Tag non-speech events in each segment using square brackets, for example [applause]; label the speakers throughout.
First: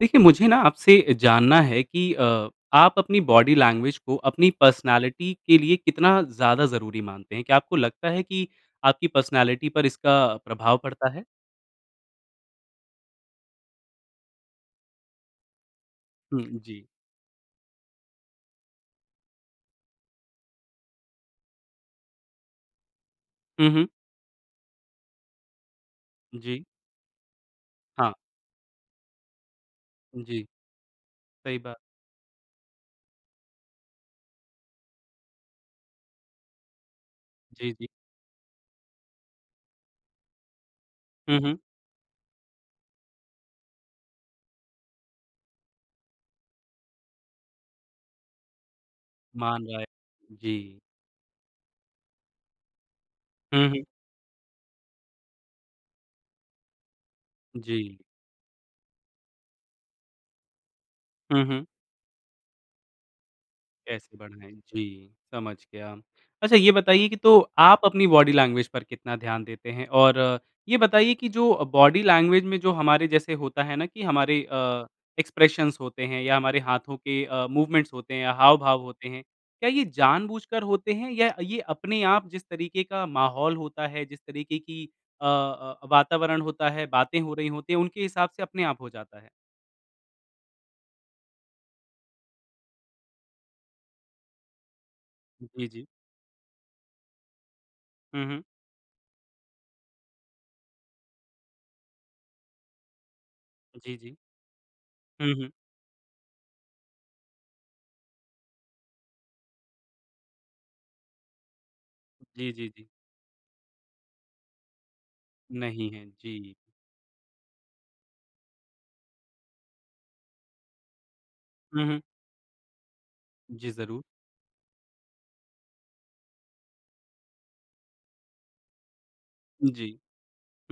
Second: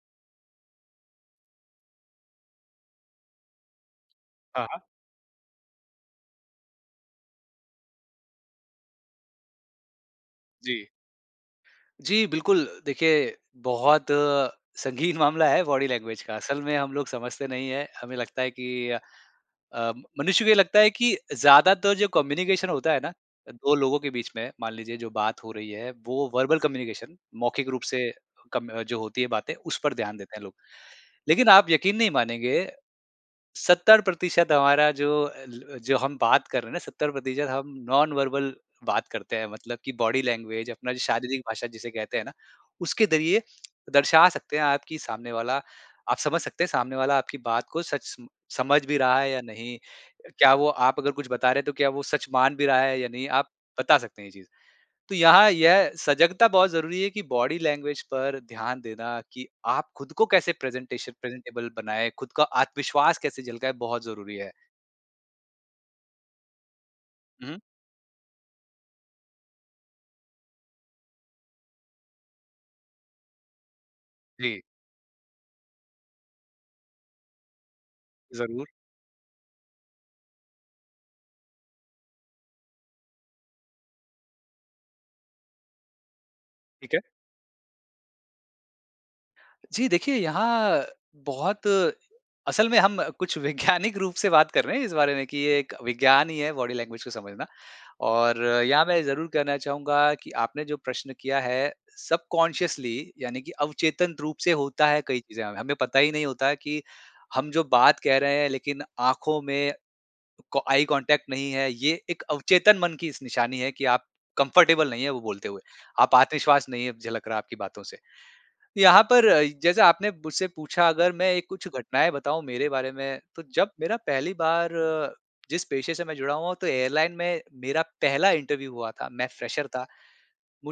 Speaker 1: देखिए मुझे ना आपसे जानना है कि अ, आप अपनी बॉडी लैंग्वेज को अपनी
Speaker 2: हाँ, हाँ।
Speaker 1: पर्सनैलिटी के लिए कितना ज़्यादा ज़रूरी मानते हैं? क्या आपको लगता है कि आपकी पर्सनैलिटी पर इसका प्रभाव
Speaker 2: जी।
Speaker 1: पड़ता है?
Speaker 2: जी, बिल्कुल। देखिए बहुत संगीन मामला है बॉडी लैंग्वेज का।
Speaker 1: हुँ,
Speaker 2: असल में
Speaker 1: जी।
Speaker 2: हम लोग समझते नहीं हैं, हमें लगता है कि अ, अ, मनुष्य को ये लगता है कि ज़्यादातर जो कम्युनिकेशन होता है ना अ,
Speaker 1: हुँ,
Speaker 2: 2
Speaker 1: हुँ।
Speaker 2: लोगों के बीच में मान लीजिए जो बात हो रही है, वो वर्बल
Speaker 1: जी।
Speaker 2: कम्युनिकेशन मौखिक रूप से
Speaker 1: हाँ।
Speaker 2: कम अ, जो होती है बातें उस पर ध्यान देते हैं
Speaker 1: जी।
Speaker 2: लोग। लेकिन
Speaker 1: सही
Speaker 2: आप
Speaker 1: बात।
Speaker 2: यकीन नहीं मानेंगे, 70% हमारा जो अ ल अ, जो हम बात कर रहे हैं ना 70%
Speaker 1: जी,
Speaker 2: हम
Speaker 1: जी।
Speaker 2: नॉन वर्बल बात करते हैं मतलब कि बॉडी लैंग्वेज अपना जो
Speaker 1: हुँ,
Speaker 2: शारीरिक
Speaker 1: हुँ।
Speaker 2: भाषा जिसे कहते हैं ना, उसके ज़रिए दर्शा सकते हैं आप कि सामने वाला आप समझ सकते हैं सामने वाला आपकी बात को सच स समझ भी रहा है या
Speaker 1: मान
Speaker 2: नहीं
Speaker 1: रहा है।
Speaker 2: अ, क्या वो
Speaker 1: जी।
Speaker 2: आप अगर कुछ बता रहे हैं तो क्या वो सच मान भी रहा है या नहीं आप
Speaker 1: हुँ, हुँ।
Speaker 2: बता सकते हैं ये चीज़। तो यहाँ यह सजगता बहुत ज़रूरी है कि बॉडी
Speaker 1: जी।
Speaker 2: लैंग्वेज पर ध्यान देना कि आप खुद को कैसे प्रेज़ेंटेशन
Speaker 1: हुँ, हुँ।
Speaker 2: प्रेज़ेंटेबल बनाएँ, खुद का आत्मविश्वास कैसे झलकाएँ, बहुत
Speaker 1: कैसे
Speaker 2: ज़रूरी है।
Speaker 1: बढ़ाएँ जी, समझ गया। अच्छा ये बताइए कि तो
Speaker 2: हुँ, हुँ।
Speaker 1: आप अपनी बॉडी लैंग्वेज पर कितना ध्यान देते हैं और ये बताइए कि जो अ, बॉडी लैंग्वेज में जो हमारे जैसे होता है ना कि हमारे
Speaker 2: जी।
Speaker 1: अ, एक्सप्रेशन्स होते हैं या हमारे हाथों के अ, मूवमेंट्स होते हैं या
Speaker 2: ज़रूर।
Speaker 1: हाव-भाव होते हैं, क्या ये जानबूझकर होते हैं या ये अपने आप जिस तरीके का माहौल होता है, जिस तरीके की अ अ, वातावरण होता है,
Speaker 2: ठीक है।
Speaker 1: बातें हो रही होती हैं उनके हिसाब से अपने आप हो जाता है?
Speaker 2: जी देखिए यहाँ बहुत असल में हम कुछ वैज्ञानिक रूप से बात कर रहे हैं, इस बारे में कि ये
Speaker 1: जी,
Speaker 2: एक
Speaker 1: जी।
Speaker 2: विज्ञान ही है बॉडी लैंग्वेज को समझना।
Speaker 1: हुँ, हुँ।
Speaker 2: और यहाँ मैं ज़रूर कहना चाहूँगा कि आपने जो प्रश्न किया है सबकॉन्शियसली यानी कि
Speaker 1: जी,
Speaker 2: अवचेतन
Speaker 1: जी।
Speaker 2: रूप से होता है कई
Speaker 1: हुँ,
Speaker 2: चीज़ें
Speaker 1: हुँ।
Speaker 2: हमें। हमें पता ही नहीं होता कि, हम जो बात कह रहे हैं लेकिन आँखों में को आई कॉन्टैक्ट नहीं है। ये एक
Speaker 1: जी, जी,
Speaker 2: अवचेतन
Speaker 1: जी।
Speaker 2: मन की इस निशानी है कि आप कम्फर्टेबल नहीं है वो बोलते हुए,
Speaker 1: नहीं हैं।
Speaker 2: आप
Speaker 1: जी।
Speaker 2: आत्मविश्वास नहीं झलक रहा है आपकी बातों से। यहाँ पर अ इ जैसा आपने मुझसे पूछा अगर मैं एक कुछ
Speaker 1: हुँ, हुँ।
Speaker 2: घटनाएँ बताऊँ मेरे बारे में, तो
Speaker 1: जी
Speaker 2: जब मेरा
Speaker 1: ज़रूर।
Speaker 2: पहली बार जिस पेशे से मैं जुड़ा हुआ हूँ तो एयरलाइन में, मेरा पहला इंटरव्यू हुआ था, मैं फ्रेशर था।
Speaker 1: जी।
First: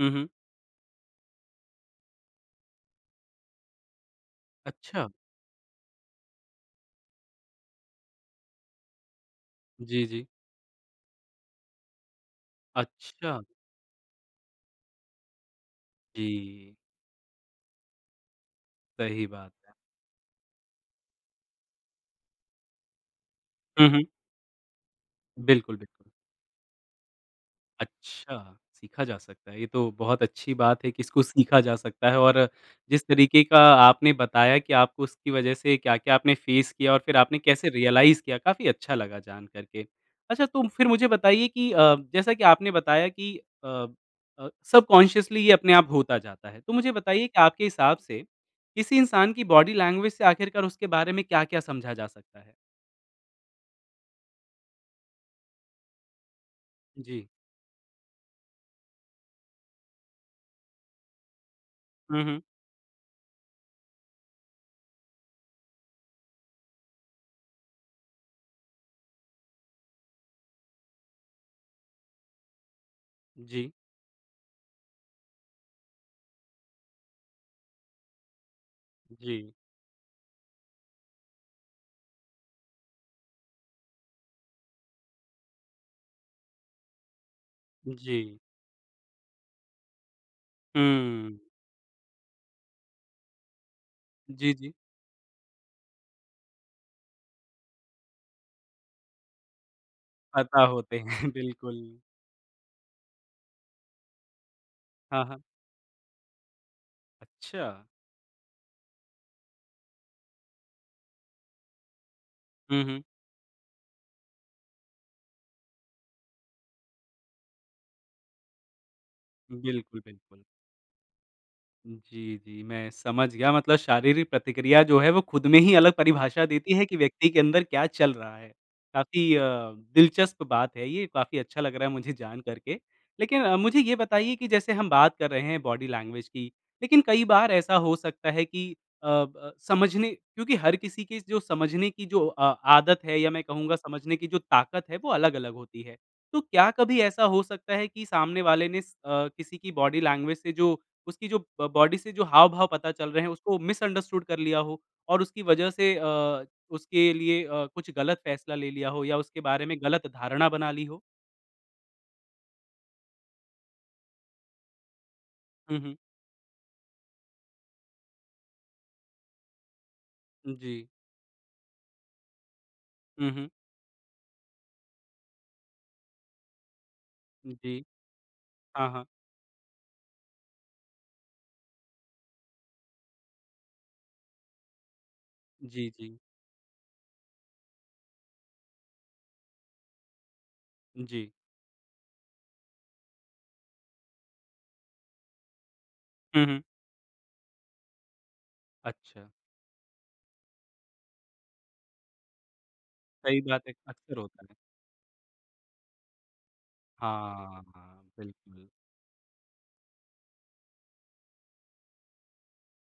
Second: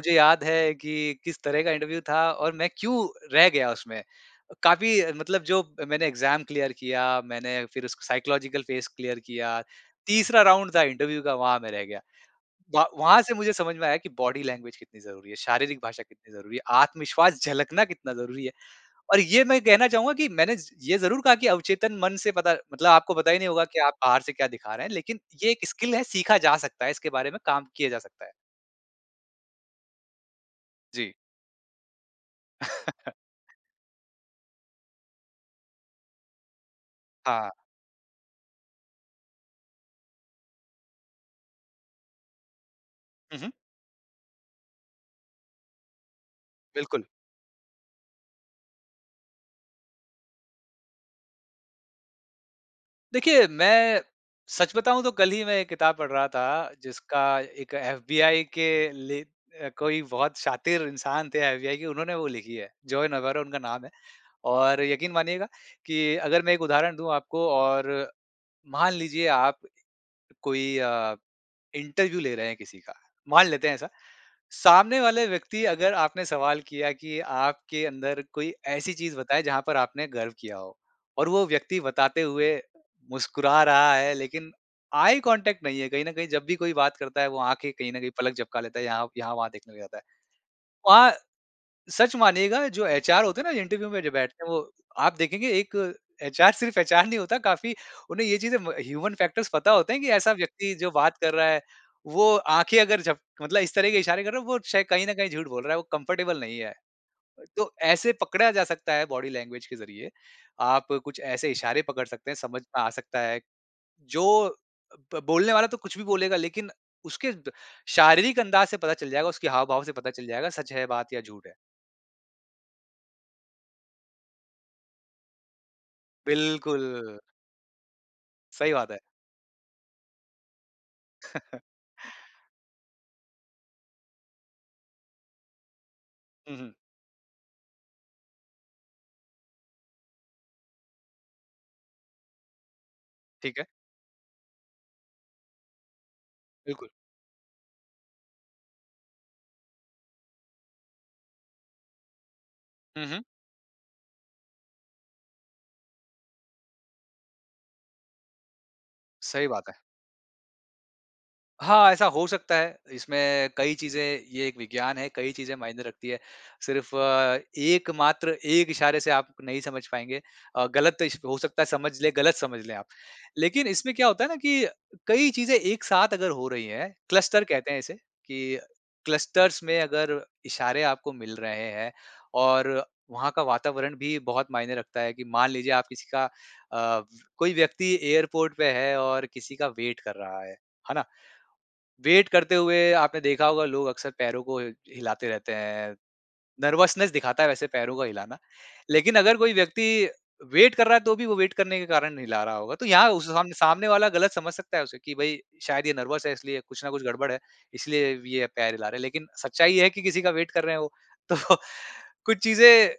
Speaker 1: हुँ, हुँ।
Speaker 2: याद है कि किस तरह का इंटरव्यू था और मैं क्यों रह गया उसमें। काफ़ी
Speaker 1: अच्छा!
Speaker 2: मतलब जो मैंने एग्ज़ाम क्लियर किया, मैंने फिर उसको साइकोलॉजिकल फेस क्लियर किया,
Speaker 1: जी, जी।
Speaker 2: तीसरा राउंड था इंटरव्यू का वहाँ मैं रह गया। व वहाँ से
Speaker 1: अच्छा।
Speaker 2: मुझे समझ में आया कि बॉडी लैंग्वेज कितनी ज़रूरी है, शारीरिक भाषा कितनी ज़रूरी है,
Speaker 1: जी।
Speaker 2: आत्मविश्वास झलकना कितना ज़रूरी है। और
Speaker 1: सही
Speaker 2: ये
Speaker 1: बात
Speaker 2: मैं
Speaker 1: है।
Speaker 2: कहना चाहूँगा कि मैंने ज ये ज़रूर कहा कि अवचेतन मन से पता मतलब आपको पता ही नहीं होगा कि
Speaker 1: हुँ,
Speaker 2: आप
Speaker 1: हुँ।
Speaker 2: बाहर से क्या दिखा रहे हैं, लेकिन ये एक
Speaker 1: बिल्कुल,
Speaker 2: स्किल है,
Speaker 1: बिल्कुल।
Speaker 2: सीखा जा सकता है, इसके बारे में काम किया जा सकता है।
Speaker 1: अच्छा, सीखा जा सकता है। ये तो बहुत अच्छी बात है कि
Speaker 2: जी।
Speaker 1: इसको सीखा जा सकता है और जिस तरीके
Speaker 2: [chuckles]
Speaker 1: का आपने बताया कि आपको उसकी वजह से क्या-क्या आपने फेस किया और फिर आपने
Speaker 2: हाँ।
Speaker 1: कैसे रियलाइज़ किया, काफ़ी अच्छा लगा जान कर के। अच्छा तो फिर मुझे बताइए कि अ, जैसा कि आपने बताया कि
Speaker 2: हुँ, हुँ।
Speaker 1: अ अ, सबकॉन्शियसली ये अपने आप होता जाता है। तो मुझे
Speaker 2: बिल्कुल।
Speaker 1: बताइए कि आपके हिसाब से, किसी इंसान की बॉडी लैंग्वेज से आख़िरकार उसके बारे में क्या-क्या समझा जा सकता है?
Speaker 2: देखिए मैं, सच बताऊँ तो कल ही मैं एक किताब पढ़ रहा था जिसका
Speaker 1: जी।
Speaker 2: एक एफबीआई के ले अ, कोई बहुत शातिर इंसान थे एफबीआई के उन्होंने
Speaker 1: हुँ,
Speaker 2: वो
Speaker 1: हुँ।
Speaker 2: लिखी है जॉन अवेरो उनका नाम है। और यकीन मानिएगा कि अगर मैं एक उदाहरण दूँ आपको और, मान लीजिए आप, कोई अ, इंटरव्यू ले रहे हैं किसी का, मान लेते
Speaker 1: जी।
Speaker 2: हैं ऐसा। सामने वाले व्यक्ति अगर आपने सवाल किया कि आपके अंदर कोई ऐसी चीज़ बताए
Speaker 1: जी।
Speaker 2: जहाँ पर आपने गर्व किया हो और वो व्यक्ति बताते हुए, मुस्कुरा रहा है लेकिन आई कॉन्टैक्ट नहीं है, कहीं न कहीं जब भी कोई बात करता है वो आँखें कहीं न कहीं पलक
Speaker 1: जी।
Speaker 2: झपका लेता है यहाँ यहाँ-वहाँ देखने लग जाता है। वहाँ,
Speaker 1: हुँ।
Speaker 2: सच मानिएगा जो एचआर होते हैं ना, जो इंटरव्यू में जो बैठते हैं
Speaker 1: जी,
Speaker 2: वो,
Speaker 1: जी।
Speaker 2: आप देखेंगे एक एचआर सिर्फ एचआर नहीं होता काफ़ी उन्हें ये चीज़ें म ह्यूमन फैक्टर्स पता होते हैं कि ऐसा
Speaker 1: पता
Speaker 2: व्यक्ति जो
Speaker 1: होते
Speaker 2: बात
Speaker 1: हैं,
Speaker 2: कर रहा है,
Speaker 1: बिल्कुल।
Speaker 2: वो आँखें अगर झप मतलब इस तरह के इशारे कर रहा है वो शाय कहीं न
Speaker 1: हाँ,
Speaker 2: कहीं
Speaker 1: हाँ।
Speaker 2: झूठ बोल रहा है वो कम्फर्टेबल नहीं है। तो
Speaker 1: अच्छा।
Speaker 2: ऐसे पकड़ा जा सकता है बॉडी लैंग्वेज के ज़रिए, आप कुछ ऐसे इशारे पकड़ सकते हैं, समझ में
Speaker 1: हुँ,
Speaker 2: आ
Speaker 1: हुँ।
Speaker 2: सकता है, जो ब बोलने वाला तो कुछ भी बोलेगा लेकिन उसके द शारीरिक अंदाज़ से पता चल जाएगा उसकी हाव-भाव से
Speaker 1: बिल्कुल,
Speaker 2: पता चल
Speaker 1: बिल्कुल।
Speaker 2: जाएगा सच है बात या झूठ है।
Speaker 1: हुँ, जी, जी, मैं समझ गया मतलब शारीरिक प्रतिक्रिया जो है वो खुद में ही अलग परिभाषा देती है कि
Speaker 2: बिल्कुल।
Speaker 1: व्यक्ति के अंदर क्या चल रहा है?
Speaker 2: सही बात है।
Speaker 1: काफ़ी अ, दिलचस्प बात है ये, काफ़ी
Speaker 2: [chuckles]
Speaker 1: अच्छा लग रहा है मुझे जान कर के। लेकिन अ, मुझे ये बताइए कि जैसे हम बात कर रहे हैं बॉडी लैंग्वेज की,
Speaker 2: हुँ, हुँ।
Speaker 1: लेकिन कई बार ऐसा हो सकता है कि अ ब समझने क्योंकि हर किसी के जो समझने की जो अ आदत है या मैं
Speaker 2: ठीक है।
Speaker 1: कहूँगा समझने की जो ताकत है वो अलग-अलग होती है। तो क्या
Speaker 2: बिल्कुल।
Speaker 1: कभी ऐसा हो सकता है कि सामने वाले ने अ, किसी की बॉडी लैंग्वेज से जो उसकी जो ब बॉडी से जो हाव-भाव पता
Speaker 2: हुँ,
Speaker 1: चल रहे
Speaker 2: हुँ।
Speaker 1: हैं उसको मिसअंडरस्टूड कर लिया हो और उसकी वजह से अ, उसके लिए अ, कुछ गलत फैसला ले लिया हो या उसके
Speaker 2: सही
Speaker 1: बारे
Speaker 2: बात है।
Speaker 1: में गलत धारणा बना ली हो?
Speaker 2: हाँ, ऐसा हो सकता है। इसमें कई चीज़ें ये एक विज्ञान है, कई चीज़ें
Speaker 1: हुँ,
Speaker 2: मायने
Speaker 1: हुँ।
Speaker 2: रखती है। सिर्फ़ एक मात्र एक इशारे से आप नहीं समझ पाएँगे अ,
Speaker 1: जी।
Speaker 2: गलत इश हो सकता है समझ लें गलत समझ लें आप।
Speaker 1: हुँ, हुँ।
Speaker 2: लेकिन इसमें क्या होता है ना कि कई चीज़ें एक साथ अगर हो रही हैं, क्लस्टर कहते हैं
Speaker 1: जी।
Speaker 2: इसे कि
Speaker 1: हाँ, हाँ।
Speaker 2: क्लस्टर्स में अगर इशारे आपको मिल रहे हैं और वहाँ का वातावरण भी बहुत मायने लगता है कि मान लीजिए आप
Speaker 1: जी,
Speaker 2: किसी
Speaker 1: जी।
Speaker 2: का अ, कोई व्यक्ति एयरपोर्ट पे है और किसी का वेट कर रहा है, है ना?
Speaker 1: जी।
Speaker 2: वेट करते हुए आपने देखा होगा लोग अक्सर पैरों को हिलाते रहते हैं,
Speaker 1: हुँ, हुँ।
Speaker 2: नर्वसनेस दिखाता है वैसे पैरों का हिलाना, लेकिन
Speaker 1: अच्छा।
Speaker 2: अगर कोई व्यक्ति वेट कर रहा है तो भी वो वेट करने के कारण हिला रहा होगा, तो यहाँ उसे
Speaker 1: सही
Speaker 2: सामने
Speaker 1: बात है,
Speaker 2: सामने वाला
Speaker 1: अक्सर
Speaker 2: गलत
Speaker 1: होता
Speaker 2: समझ
Speaker 1: है।
Speaker 2: सकता है उसे कि भई शायद ये नर्वस है इसलिए कुछ ना कुछ गड़बड़ है,
Speaker 1: हाँ, हाँ,
Speaker 2: इसलिए वी ये
Speaker 1: बिल्कुल।
Speaker 2: पैर हिला रहे हैं, लेकिन सच्चाई है कि किसी का वेट कर रहे हैं वो। तो। कुछ चीज़ें,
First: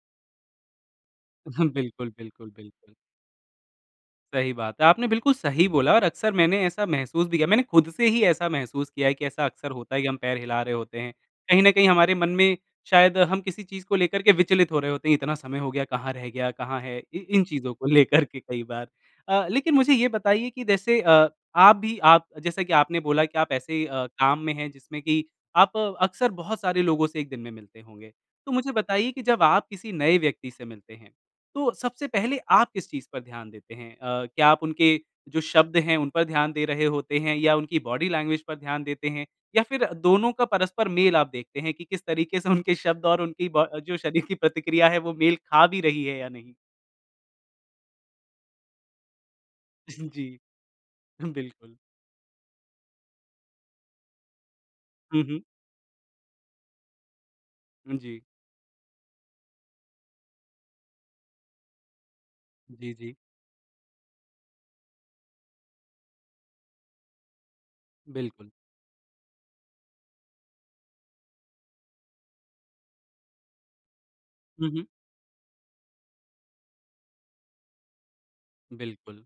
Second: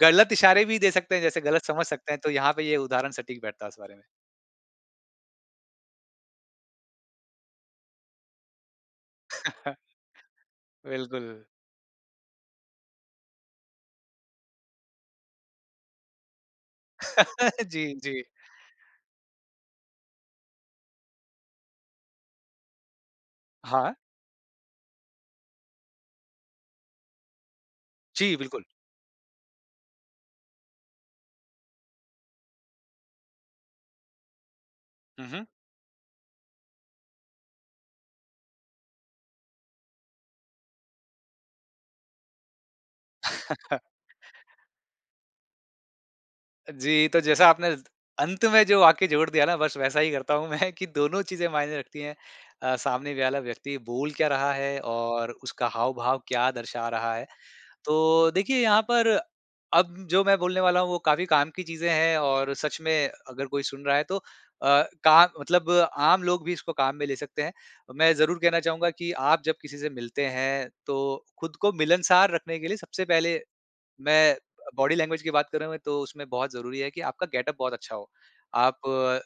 Speaker 2: गलत इशारे भी दे सकते हैं, जैसे गलत
Speaker 1: [chuckles]
Speaker 2: समझ
Speaker 1: बिल्कुल,
Speaker 2: सकते हैं तो
Speaker 1: बिल्कुल,
Speaker 2: यहाँ पे ये
Speaker 1: बिल्कुल।
Speaker 2: उदाहरण सटीक बैठता उस बारे में।
Speaker 1: सही बात है। आपने बिल्कुल सही बोला और अक्सर मैंने ऐसा महसूस भी किया। मैंने खुद से ही ऐसा महसूस किया है कि ऐसा अक्सर
Speaker 2: [chuckles]
Speaker 1: होता है कि हम पैर हिला रहे होते हैं।
Speaker 2: बिल्कुल।
Speaker 1: कहीं न कहीं, हमारे मन में शायद हम किसी चीज़ को लेकर के विचलित हो रहे होते हैं, इतना समय हो गया, कहाँ रह गया, कहाँ है, इ इन
Speaker 2: [chuckles]
Speaker 1: चीज़ों को
Speaker 2: जी,
Speaker 1: लेकर
Speaker 2: जी।
Speaker 1: के कई बार। अ, लेकिन मुझे ये बताइए कि जैसे अ, आप भी आप अ, जैसा कि आपने बोला कि आप ऐसे
Speaker 2: हाँ।
Speaker 1: अ, काम में हैं, जिसमें कि आप अक्सर बहुत सारे लोगों से 1 दिन में मिलते होंगे।
Speaker 2: जी,
Speaker 1: तो
Speaker 2: बिल्कुल।
Speaker 1: मुझे बताइए कि जब आप किसी नए व्यक्ति से मिलते हैं, तो सबसे पहले आप किस चीज़ पर ध्यान देते हैं? अ, क्या आप उनके
Speaker 2: हुँ,
Speaker 1: जो
Speaker 2: हुँ।
Speaker 1: शब्द हैं, उन पर ध्यान दे रहे होते हैं, या उनकी बॉडी लैंग्वेज पर ध्यान देते हैं, या फिर दोनों का परस्पर मेल आप देखते हैं कि किस तरीके से उनके शब्द और उनकी ब अ,
Speaker 2: [chuckles]
Speaker 1: जो शरीर की प्रतिक्रिया है, वो मेल खा भी रही है या नहीं?
Speaker 2: जी, तो जैसा आपने त अंत में जो वाक्य जोड़ दिया ना, बस वैसा ही
Speaker 1: [chuckles] जी।
Speaker 2: करता हूँ मैं, कि दोनों
Speaker 1: [chuckles]
Speaker 2: चीज़ें
Speaker 1: बिल्कुल।
Speaker 2: मायने रखती हैं। अ, सामने वाला व्यक्ति बोल क्या रहा है
Speaker 1: हुँ,
Speaker 2: और
Speaker 1: हुँ।
Speaker 2: उसका हाव-भाव क्या दर्शा रहा है।
Speaker 1: जी।
Speaker 2: तो देखिए, यहाँ पर, अब जो मैं बोलने वाला हूँ, वो काफ़ी काम की चीज़ें हैं और सच
Speaker 1: जी,
Speaker 2: में
Speaker 1: जी।
Speaker 2: अगर कोई सुन रहा है, तो अ, काम मतलब आम लोग भी इसको काम में ले सकते हैं। अ, मैं ज़रूर
Speaker 1: बिल्कुल।
Speaker 2: कहना चाहूँगा कि आप जब किसी से मिलते हैं, तो खुद को मिलनसार रखने के लिए सबसे पहले मैं अ,
Speaker 1: हुँ, हुँ।
Speaker 2: बॉडी लैंग्वेज की बात करूँ मैं, तो उसमें बहुत ज़रूरी है कि आपका गेटअप बहुत अच्छा हो। आप,
Speaker 1: बिल्कुल।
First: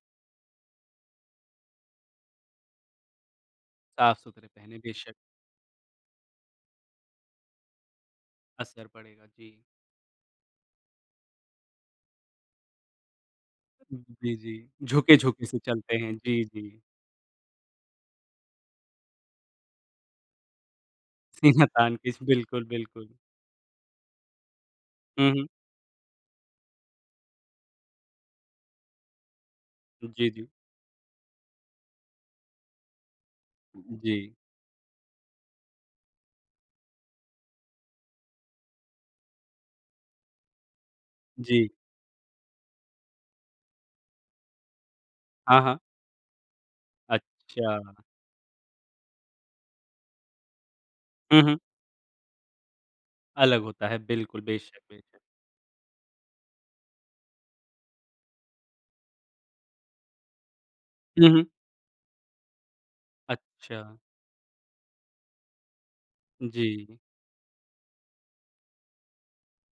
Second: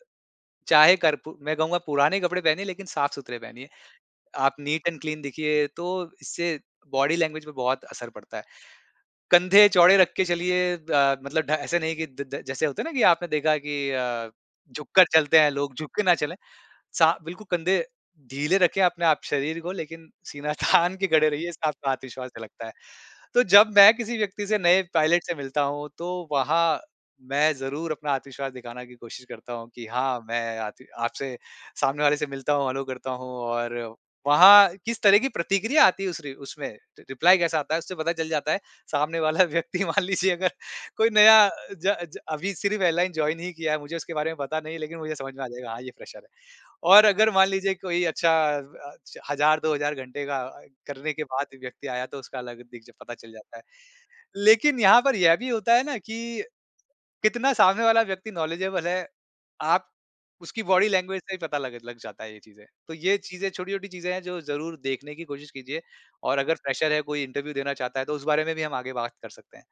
Speaker 2: चाहे करपु मैं कहूँगा, पुराने कपड़े पहनें, लेकिन साफ-सुथरे पहनिए,
Speaker 1: साफ़-सुथरे
Speaker 2: आप
Speaker 1: पहने,
Speaker 2: नीट एंड
Speaker 1: बेशक।
Speaker 2: क्लीन दिखिए, तो इससे बॉडी लैंग्वेज पे बहुत असर पड़ता है।
Speaker 1: असर पड़ेगा, जी।
Speaker 2: कंधे चौड़े रख के चलिए अ, मतलब ढ ऐसा नहीं कि द द जैसे होते हैं ना कि आपने देखा कि अ,
Speaker 1: जी, जी।
Speaker 2: झुककर चलते
Speaker 1: झुके-झुके
Speaker 2: हैं
Speaker 1: से
Speaker 2: लोग,
Speaker 1: चलते
Speaker 2: झुकके ना
Speaker 1: हैं।
Speaker 2: चलें।
Speaker 1: जी, जी।
Speaker 2: सा बिल्कुल कंधे ढीले रखें आपने आप शरीर को, लेकिन सीना तानके खड़े रहिए,
Speaker 1: सीना
Speaker 2: साथ में
Speaker 1: तानके,
Speaker 2: आत्मविश्वास से
Speaker 1: बिल्कुल,
Speaker 2: लगता है।
Speaker 1: बिल्कुल।
Speaker 2: तो जब मैं किसी व्यक्ति से, नए पायलट
Speaker 1: हुँ,
Speaker 2: से
Speaker 1: हुँ।
Speaker 2: मिलता हूँ, तो वहाँ मैं ज़रूर अपना आत्मविश्वास दिखाना की कोशिश करता हूँ कि हाँ,
Speaker 1: जी, जी।
Speaker 2: मैं आती आपसे सामने वाले से मिलता हूँ, हैलो करता हूँ और
Speaker 1: जी।
Speaker 2: वहाँ किस तरह की प्रतिक्रिया आती है, उस रि उसमें रि रिप्लाई कैसा आता है, उससे पता चल जाता है। सामने वाला व्यक्ति मान लीजिए अगर कोई नया
Speaker 1: जी।
Speaker 2: ज ज अभी सिर्फ़ एयरलाइन जॉइन ही किया है, मुझे उसके बारे में पता नहीं, लेकिन मुझे समझ में आ
Speaker 1: हाँ,
Speaker 2: जाएगा,
Speaker 1: हाँ।
Speaker 2: हाँ, ये फ़्रेशर है। और अगर मान लीजिए,
Speaker 1: अच्छा।
Speaker 2: कोई अच्छा व अच्छ 1000-2000 घंटे का अए करने के
Speaker 1: हुँ,
Speaker 2: बाद,
Speaker 1: हुँ।
Speaker 2: व्यक्ति आया, तो उसका अलग दिख ज पता चल जाता
Speaker 1: अलग
Speaker 2: है।
Speaker 1: होता है, बिल्कुल, बेशक,
Speaker 2: लेकिन यहाँ पर
Speaker 1: बेशक।
Speaker 2: यह भी होता है ना कि कितना सामने वाला व्यक्ति नॉलेजेबल है। आप उसकी बॉडी लैंग्वेज
Speaker 1: हुँ,
Speaker 2: से ही
Speaker 1: हुँ।
Speaker 2: पता लग लग जाता है ये चीज़ें। तो ये चीज़ें छोटी-छोटी
Speaker 1: अच्छा।
Speaker 2: चीज़ें हैं, जो ज़रूर देखने की कोशिश कीजिए, और अगर फ़्रेशर
Speaker 1: जी।
Speaker 2: है, कोई इंटरव्यू देना चाहता है, तो उस बारे में भी हम आगे बात कर सकते हैं।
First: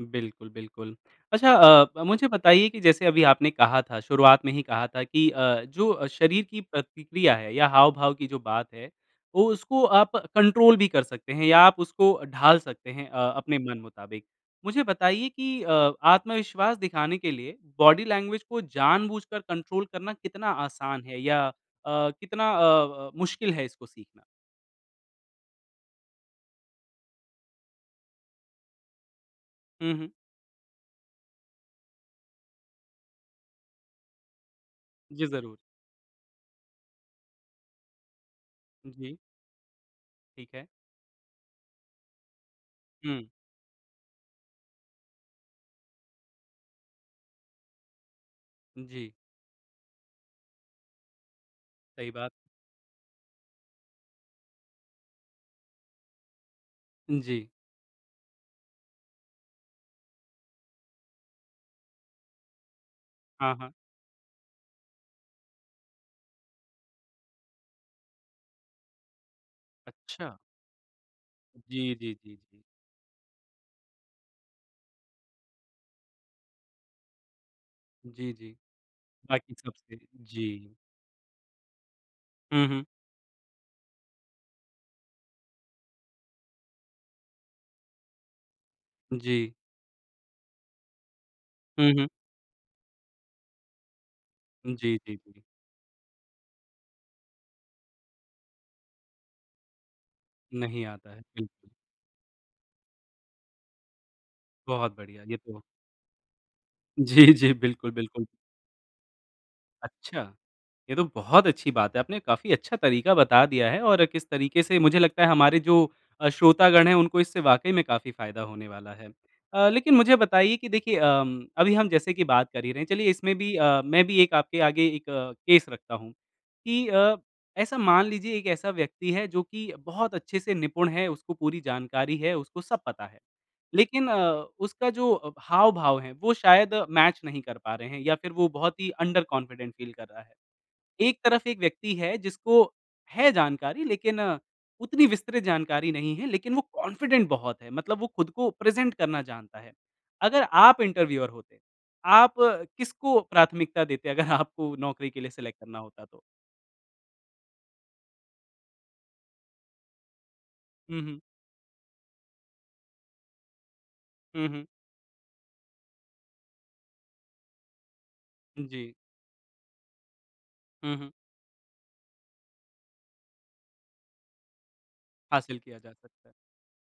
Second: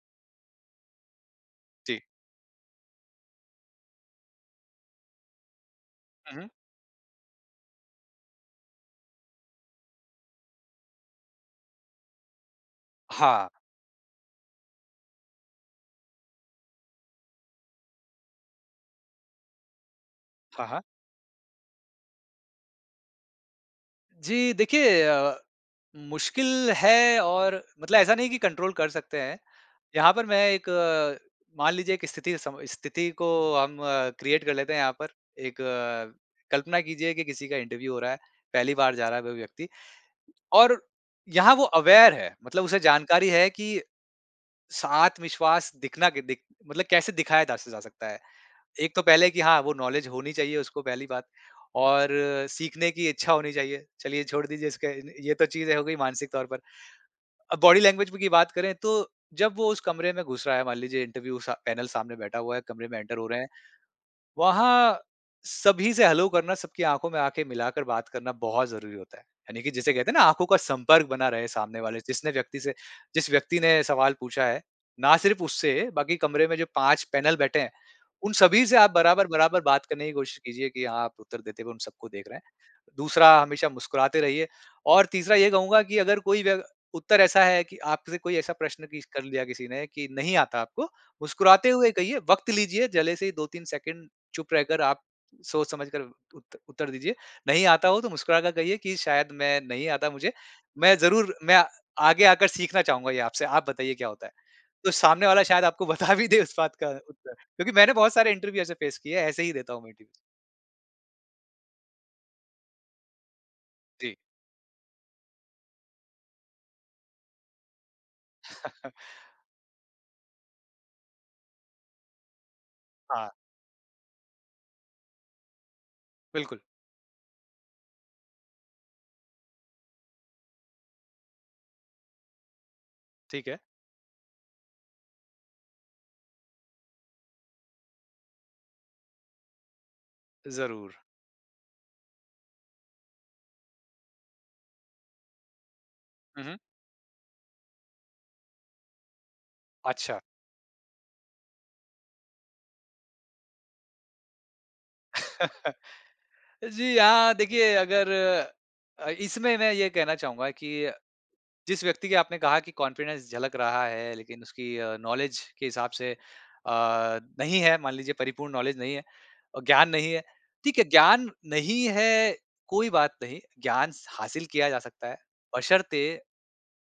Speaker 1: बिल्कुल बिल्कुल। अच्छा
Speaker 2: जी।
Speaker 1: अ मुझे बताइए कि जैसे अभी आपने कहा था शुरुआत में ही कहा था कि अ, जो
Speaker 2: हुँ,
Speaker 1: शरीर
Speaker 2: हुँ।
Speaker 1: की प्रतिक्रिया है या हाव-भाव की जो बात है, वो उसको आप कंट्रोल भी कर सकते हैं या आप उसको ढाल सकते हैं अ,
Speaker 2: हाँ।
Speaker 1: अपने मन मुताबिक। मुझे बताइए कि अ आत्मविश्वास दिखाने के लिए बॉडी लैंग्वेज को जानबूझकर कंट्रोल करना कितना
Speaker 2: हाँ, हाँ।
Speaker 1: आसान है या अ, कितना अ अ, मुश्किल है इसको सीखना?
Speaker 2: जी देखिए अ, मुश्किल है और मतलब ऐसा नहीं है कि कंट्रोल कर सकते हैं।
Speaker 1: हुँ, हुँ।
Speaker 2: यहाँ पर मैं एक मान लीजिए एक स्थिति से सम स्थिति को हम क्रिएट कर लेते हैं यहाँ पर।
Speaker 1: जी
Speaker 2: एक
Speaker 1: ज़रूर।
Speaker 2: कल्पना कीजिए कि किसी का इंटरव्यू हो रहा है पहली बार जा
Speaker 1: जी।
Speaker 2: रहा है वो व्यक्ति।
Speaker 1: ठीक है।
Speaker 2: और यहाँ वो अवेयर है मतलब उसे
Speaker 1: हुँ।
Speaker 2: जानकारी है कि स आत्मविश्वास दिखना कि दिक मतलब कैसे दिखाया दा स जा सकता है। एक तो
Speaker 1: जी।
Speaker 2: पहले कि हाँ वो नॉलेज होनी चाहिए उसको पहली बात और
Speaker 1: सही बात।
Speaker 2: सीखने की इच्छा होनी चाहिए। चलिए छोड़ दीजिए इसका इन ये तो चीज़ें हो गई मानसिक तौर पर
Speaker 1: जी।
Speaker 2: अ, बॉडी लैंग्वेज की बात करें तो जब वो उस कमरे में घुस रहा है मान लीजिए इंटरव्यू सा पैनल सामने बैठा हुआ है कमरे में एंटर हो रहे हैं।
Speaker 1: हाँ, हाँ।
Speaker 2: वहाँ सभी से हेलो करना सबकी आँखों में आँखे मिलाकर बात करना बहुत ज़रूरी होता है। यानि कि जैसे कहते हैं ना
Speaker 1: अच्छा।
Speaker 2: आँखों का संपर्क बना रहे हैं सामने
Speaker 1: जी,
Speaker 2: वाले
Speaker 1: जी,
Speaker 2: जिस ने
Speaker 1: जी,
Speaker 2: व्यक्ति
Speaker 1: जी।
Speaker 2: से जिस व्यक्ति ने सवाल पूछा है ना सिर्फ़ उससे बाकी कमरे में जो 5 पैनल बैठे हैं
Speaker 1: जी,
Speaker 2: उन
Speaker 1: जी।
Speaker 2: सभी से आप
Speaker 1: बाकी
Speaker 2: बराबर-बराबर
Speaker 1: सब
Speaker 2: बात
Speaker 1: से।
Speaker 2: करने की कोशिश कीजिए
Speaker 1: जी।
Speaker 2: कि आप उत्तर देते हुए उन सबको देख रहे हैं
Speaker 1: हुँ, हुँ।
Speaker 2: दूसरा हमेशा मुस्कुराते रहिए और तीसरा ये कहूँगा कि अगर कोई व उत्तर ऐसा है कि आपसे कोई ऐसा प्रश्न किस कर लिया
Speaker 1: जी।
Speaker 2: किसी ने कि नहीं आता आपको मुस्कुराते
Speaker 1: हुँ,
Speaker 2: हुए
Speaker 1: हुँ।
Speaker 2: कहिए वक़्त लीजिए जले से ही 2-3 सेकंड चुप रहकर
Speaker 1: जी,
Speaker 2: आप
Speaker 1: जी, जी।
Speaker 2: सोच-समझ कर उत्त उत्तर दीजिए। नहीं आता हो तो मुस्कुराकर कहिए कि शायद मैं नहीं आता मुझे,
Speaker 1: नहीं
Speaker 2: मैं
Speaker 1: आता है,
Speaker 2: ज़रूर मैं
Speaker 1: बिल्कुल।
Speaker 2: आगे आकर सीखना चाहूँगा ये आपसे। आप बताइए क्या होता है? तो
Speaker 1: बहुत बढ़िया
Speaker 2: सामने
Speaker 1: ये
Speaker 2: वाला
Speaker 1: तो।
Speaker 2: शायद आपको बता भी दे उस बात का उत्तर
Speaker 1: जी, जी।
Speaker 2: क्योंकि
Speaker 1: बिल्कुल,
Speaker 2: मैंने बहुत
Speaker 1: बिल्कुल।
Speaker 2: सारे इंटरव्यू ऐसे फेस किए हैं। ऐसे ही देता हूँ इंटरव्यू
Speaker 1: अच्छा। ये तो बहुत अच्छी बात है आपने काफ़ी अच्छा तरीक़ा बता दिया है और
Speaker 2: जी।
Speaker 1: किस तरीक़े से मुझे लगता है हमारे जो अ, श्रोतागण हैं उनको इससे वाक़ई में काफ़ी फ़ायदा होने वाला है।
Speaker 2: [chuckles]
Speaker 1: अ, लेक़िन मुझे बताइए कि देखिए अम अभी हम जैसे कि बात कर ही रहे हैं चलिए
Speaker 2: हाँ।
Speaker 1: इसमें भी अ, मैं भी एक आपके आगे एक केस रखता हूँ
Speaker 2: बिल्कुल।
Speaker 1: कि अ, ऐसा मान लीजिए एक ऐसा व्यक्ति है जो कि बहुत अच्छे से निपुण है उसको पूरी जानकारी है, उसको सब पता है।
Speaker 2: ठीक है।
Speaker 1: लेक़िन अ, उसका जो अ, हाव-भाव हैं वो शायद मैच नहीं कर पा रहे हैं या फ़िर वो बहुत ही अंडर कॉन्फिडेंट फ़ील कर रहा है।
Speaker 2: ज़रूर।
Speaker 1: एक तरफ़ एक व्यक्ति है जिसको है जानकारी लेक़िन, उतनी विस्तृत जानकारी नहीं है
Speaker 2: हुँ,
Speaker 1: लेक़िन
Speaker 2: हुँ।
Speaker 1: वो कॉन्फिडेंट बहुत है मतलब वो ख़ुद को प्रेज़ेंट करना जानता है।
Speaker 2: अच्छा।
Speaker 1: अगर आप इंटरव्यूअर होते, आप किसको प्राथमिकता देते अगर आपको नौकरी के लिए सिलेक्ट
Speaker 2: [chuckles] अ,
Speaker 1: करना होता तो?
Speaker 2: जी हाँ देखिए अगर अ, इसमें मैं ये कहना चाहूँगा कि
Speaker 1: हुँ, हुँ।
Speaker 2: जिस व्यक्ति के आपने कहा कि कॉन्फिडेंस झलक रहा है लेक़िन
Speaker 1: हुँ, हुँ।
Speaker 2: उसकी अ, नॉलेज के हिसाब से अ, नहीं है मान लीजिए परिपूर्ण नॉलेज
Speaker 1: जी।
Speaker 2: नहीं है। अ, ज्ञान नहीं है। ठीक है,
Speaker 1: हुँ, हुँ।
Speaker 2: ज्ञान नहीं है कोई बात नहीं ज्ञान स हासिल किया जा सकता है,
Speaker 1: हासिल किया जा
Speaker 2: बशर्ते
Speaker 1: सकता है।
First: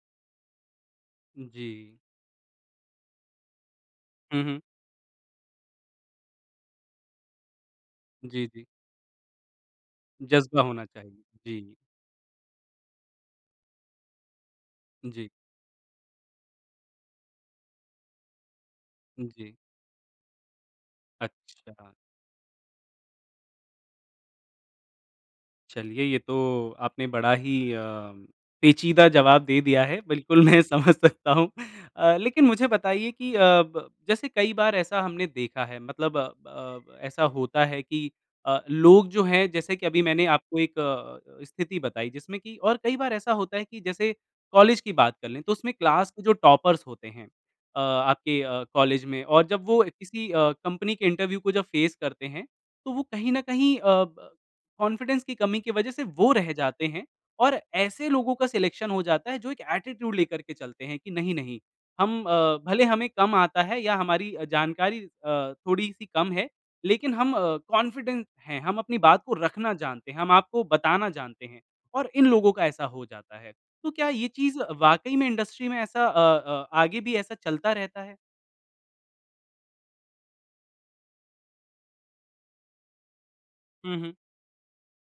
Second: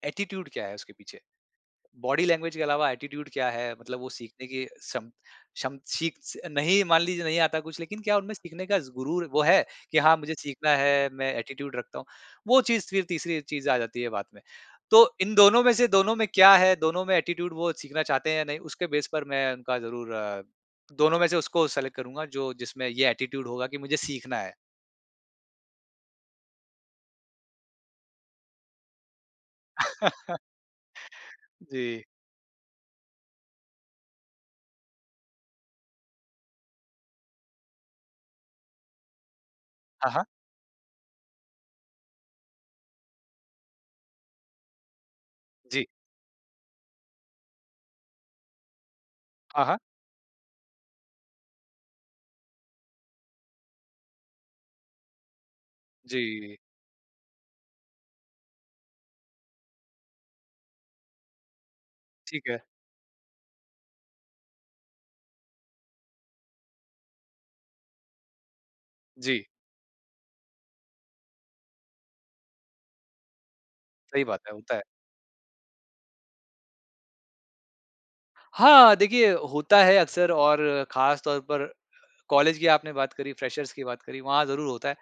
Speaker 2: एटीट्यूड क्या है उसके पीछे?
Speaker 1: जी।
Speaker 2: बॉडी लैंग्वेज के अलावा एटीट्यूड क्या है मतलब वो
Speaker 1: हुँ,
Speaker 2: सीखने
Speaker 1: हुँ।
Speaker 2: की क्षम, क्षम सीख स नहीं मान लीजिए नहीं आता कुछ लेक़िन क्या उनमें
Speaker 1: जी,
Speaker 2: सीखने
Speaker 1: जी।
Speaker 2: का ज़ गुरुर वो है कि हाँ, मुझे
Speaker 1: जज़बा
Speaker 2: सीखना
Speaker 1: होना
Speaker 2: है
Speaker 1: चाहिए।
Speaker 2: मैं एटीट्यूड
Speaker 1: जी।
Speaker 2: रखता हूँ वो चीज़ फ़िर तीसरी चीज़ आ जाती है बात में। तो
Speaker 1: जी।
Speaker 2: इन दोनों में से दोनों में क्या है, दोनों में एटीट्यूड वो सीखना चाहते हैं या नहीं उसके बेस पर मैं
Speaker 1: जी।
Speaker 2: उनका ज़रूर दोनों में से उसको
Speaker 1: अच्छा।
Speaker 2: सेलेक्ट करूँगा जो जिसमें ये एटीट्यूड होगा कि मुझे सीखना है।
Speaker 1: चलिए, ये तो आपने बड़ा ही अम, पेंचीदा जवाब दे दिया है। बिल्कुल मैं समझ सकता
Speaker 2: [chuckles]
Speaker 1: हूँ।
Speaker 2: जी।
Speaker 1: अ, लेकिन मुझे बताइए कि अ, ब जैसे कई बार ऐसा हमने देखा है मतलब ब अ, ऐसा होता है कि अ, लोग जो हैं जैसे कि अभी
Speaker 2: हाँ, हाँ।
Speaker 1: मैंने आपको एक अ अ, स्थिति बताई जिसमें कि और कई बार ऐसा होता है कि जैसे कॉलेज की बात कर लें, तो उसमें
Speaker 2: जी।
Speaker 1: क्लास के जो टॉपर्स होते हैं अ, आपके अ, कॉलेज में और
Speaker 2: हाँ,
Speaker 1: जब
Speaker 2: हाँ।
Speaker 1: वो अ, किसी अ, कंपनी के इंटरव्यू को जब फ़ेस करते हैं, तो वो कहीं न कहीं अ, ब कॉन्फिडेंस की कमी की वजह से वो रह
Speaker 2: जी।
Speaker 1: जाते हैं और ऐसे लोगों का सिलेक्शन हो जाता है जो एक एटीट्यूड लेकर के चलते हैं कि नहीं, नहीं, हम
Speaker 2: ठीक
Speaker 1: अ,
Speaker 2: है।
Speaker 1: भले हमें कम आता है या हमारी अ, जानकारी अ, थोड़ी-सी कम है, लेकिन हम अ, कॉन्फिडेंट हैं, हम अपनी बात को
Speaker 2: जी।
Speaker 1: रखना जानते हैं, हम आपको बताना जानते हैं और इन लोगों का ऐसा हो जाता है। तो क्या
Speaker 2: सही
Speaker 1: ये
Speaker 2: बात है,
Speaker 1: चीज़
Speaker 2: होता है।
Speaker 1: वाक़ई में इंडस्ट्री में ऐसा अ अ, आगे भी ऐसा चलता रहता है?
Speaker 2: हाँ, देखिए होता है अक्सर और खास तौर पर कॉलेज की आपने बात करी, फ्रेशर्स की
Speaker 1: हुँ,
Speaker 2: बात
Speaker 1: हुँ।
Speaker 2: करी, वहाँ ज़रूर होता है।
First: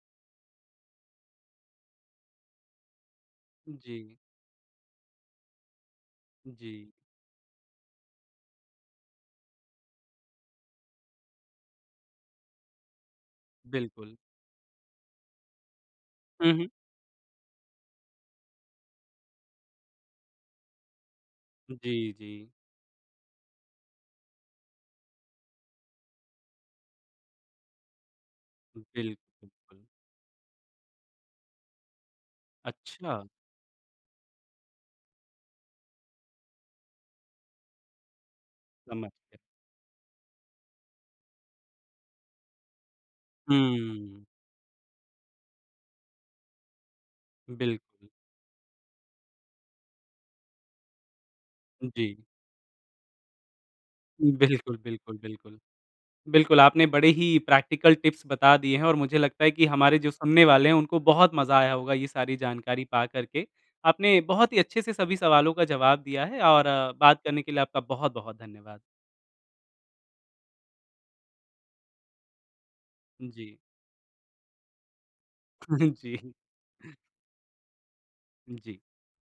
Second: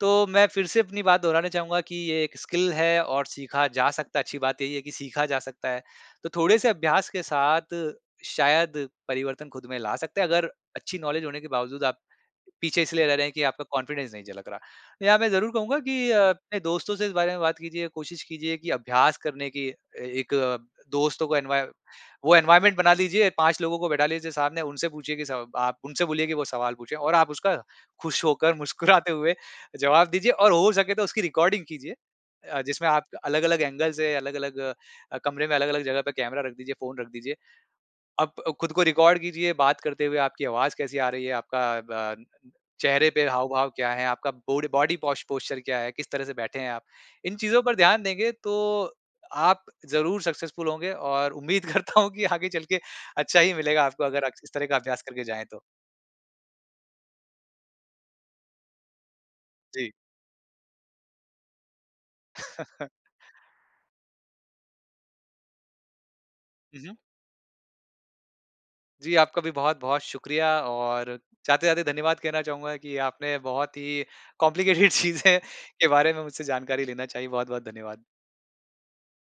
Speaker 2: तो मैं फिर से अपनी बात दोहराना चाहूँगा कि ये 1 स्किल है और सीखा जा
Speaker 1: जी।
Speaker 2: सकता है, अच्छी बात यही है कि सीखा जा सकता है। तो थोड़े-से
Speaker 1: जी।
Speaker 2: अभ्यास के साथ, शायद परिवर्तन खुद में ला सकते हैं। अगर अच्छी नॉलेज होने के बावजूद आप, पीछे इसलिए रह रहे हैं कि आपका कॉन्फिडेंस
Speaker 1: बिल्कुल।
Speaker 2: नहीं झलक रहा। यहाँ मैं ज़रूर कहूँगा कि अ,
Speaker 1: हुँ,
Speaker 2: अपने
Speaker 1: हुँ।
Speaker 2: दोस्तों से इस बारे में बात कीजिए, कोशिश कीजिए कि अभ्यास करने की अ, एक दोस्तों को एनवाय
Speaker 1: जी,
Speaker 2: वो
Speaker 1: जी।
Speaker 2: एनवायरनमेंट बना लीजिए, 5 लोगों को बैठा लीजिए सामने, उनसे पूछिए कि स आप उनसे बोलिए कि वो सवाल पूछें और आप उसका खुश होकर, मुस्कुराते हुए
Speaker 1: बिल्कुल।
Speaker 2: जवाब दीजिए और हो सके तो उसकी रिकॉर्डिंग कीजिए। अ, जिसमें आपका
Speaker 1: अच्छा।
Speaker 2: अलग-अलग एंगल से, अलग-अलग अ, कमरे में अलग-अलग जगह पे कैमरा रख दीजिए, फ़ोन रख दीजिए। अब खुद को
Speaker 1: समझ
Speaker 2: रिकॉर्ड
Speaker 1: गया।
Speaker 2: कीजिए बात करते हुए आपकी आवाज़ कैसी आ रही है, आपका बान चेहरे पे हाव-भाव क्या हैं,
Speaker 1: हुँ।
Speaker 2: आपका बोड बॉडी पोस पोस्चर क्या है, किस तरह से बैठे हैं आप, इन चीज़ों पर ध्यान
Speaker 1: बिल्कुल।
Speaker 2: देंगे तो, अ आप ज़रूर सक्सेसफुल होंगे और उम्मीद करता हूँ
Speaker 1: जी।
Speaker 2: कि आगे चल के, अच्छा ही मिलेगा आपको अगर अ,
Speaker 1: उँ,
Speaker 2: इस तरह का
Speaker 1: बिल्कुल,
Speaker 2: अभ्यास
Speaker 1: बिल्कुल,
Speaker 2: करके जाएँ
Speaker 1: बिल्कुल।
Speaker 2: तो।
Speaker 1: बिल्कुल आपने बड़े ही प्रैक्टिकल टिप्स बता दिए हैं और मुझे लगता है कि
Speaker 2: जी।
Speaker 1: हमारे जो सुनने वाले हैं उनको बहुत मज़ा आया होगा ये सारी जानकारी
Speaker 2: [chuckles]
Speaker 1: पा कर के। आपने बहुत ही अच्छे-से सभी सवालों का जवाब दिया है और
Speaker 2: हुँ, हुँ।
Speaker 1: बात करने के लिए आपका बहुत-बहुत धन्यवाद।
Speaker 2: जी आपका भी बहुत-बहुत शुक्रिया और जाते-जाते धन्यवाद कहना चाहूँगा कि आपने
Speaker 1: जी।
Speaker 2: बहुत ही कॉम्प्लिकेटेड चीज़ें के
Speaker 1: [chuckles]
Speaker 2: बारे में
Speaker 1: जी।
Speaker 2: मुझसे जानकारी लेना चाही, बहुत-बहुत धन्यवाद।
Speaker 1: जी।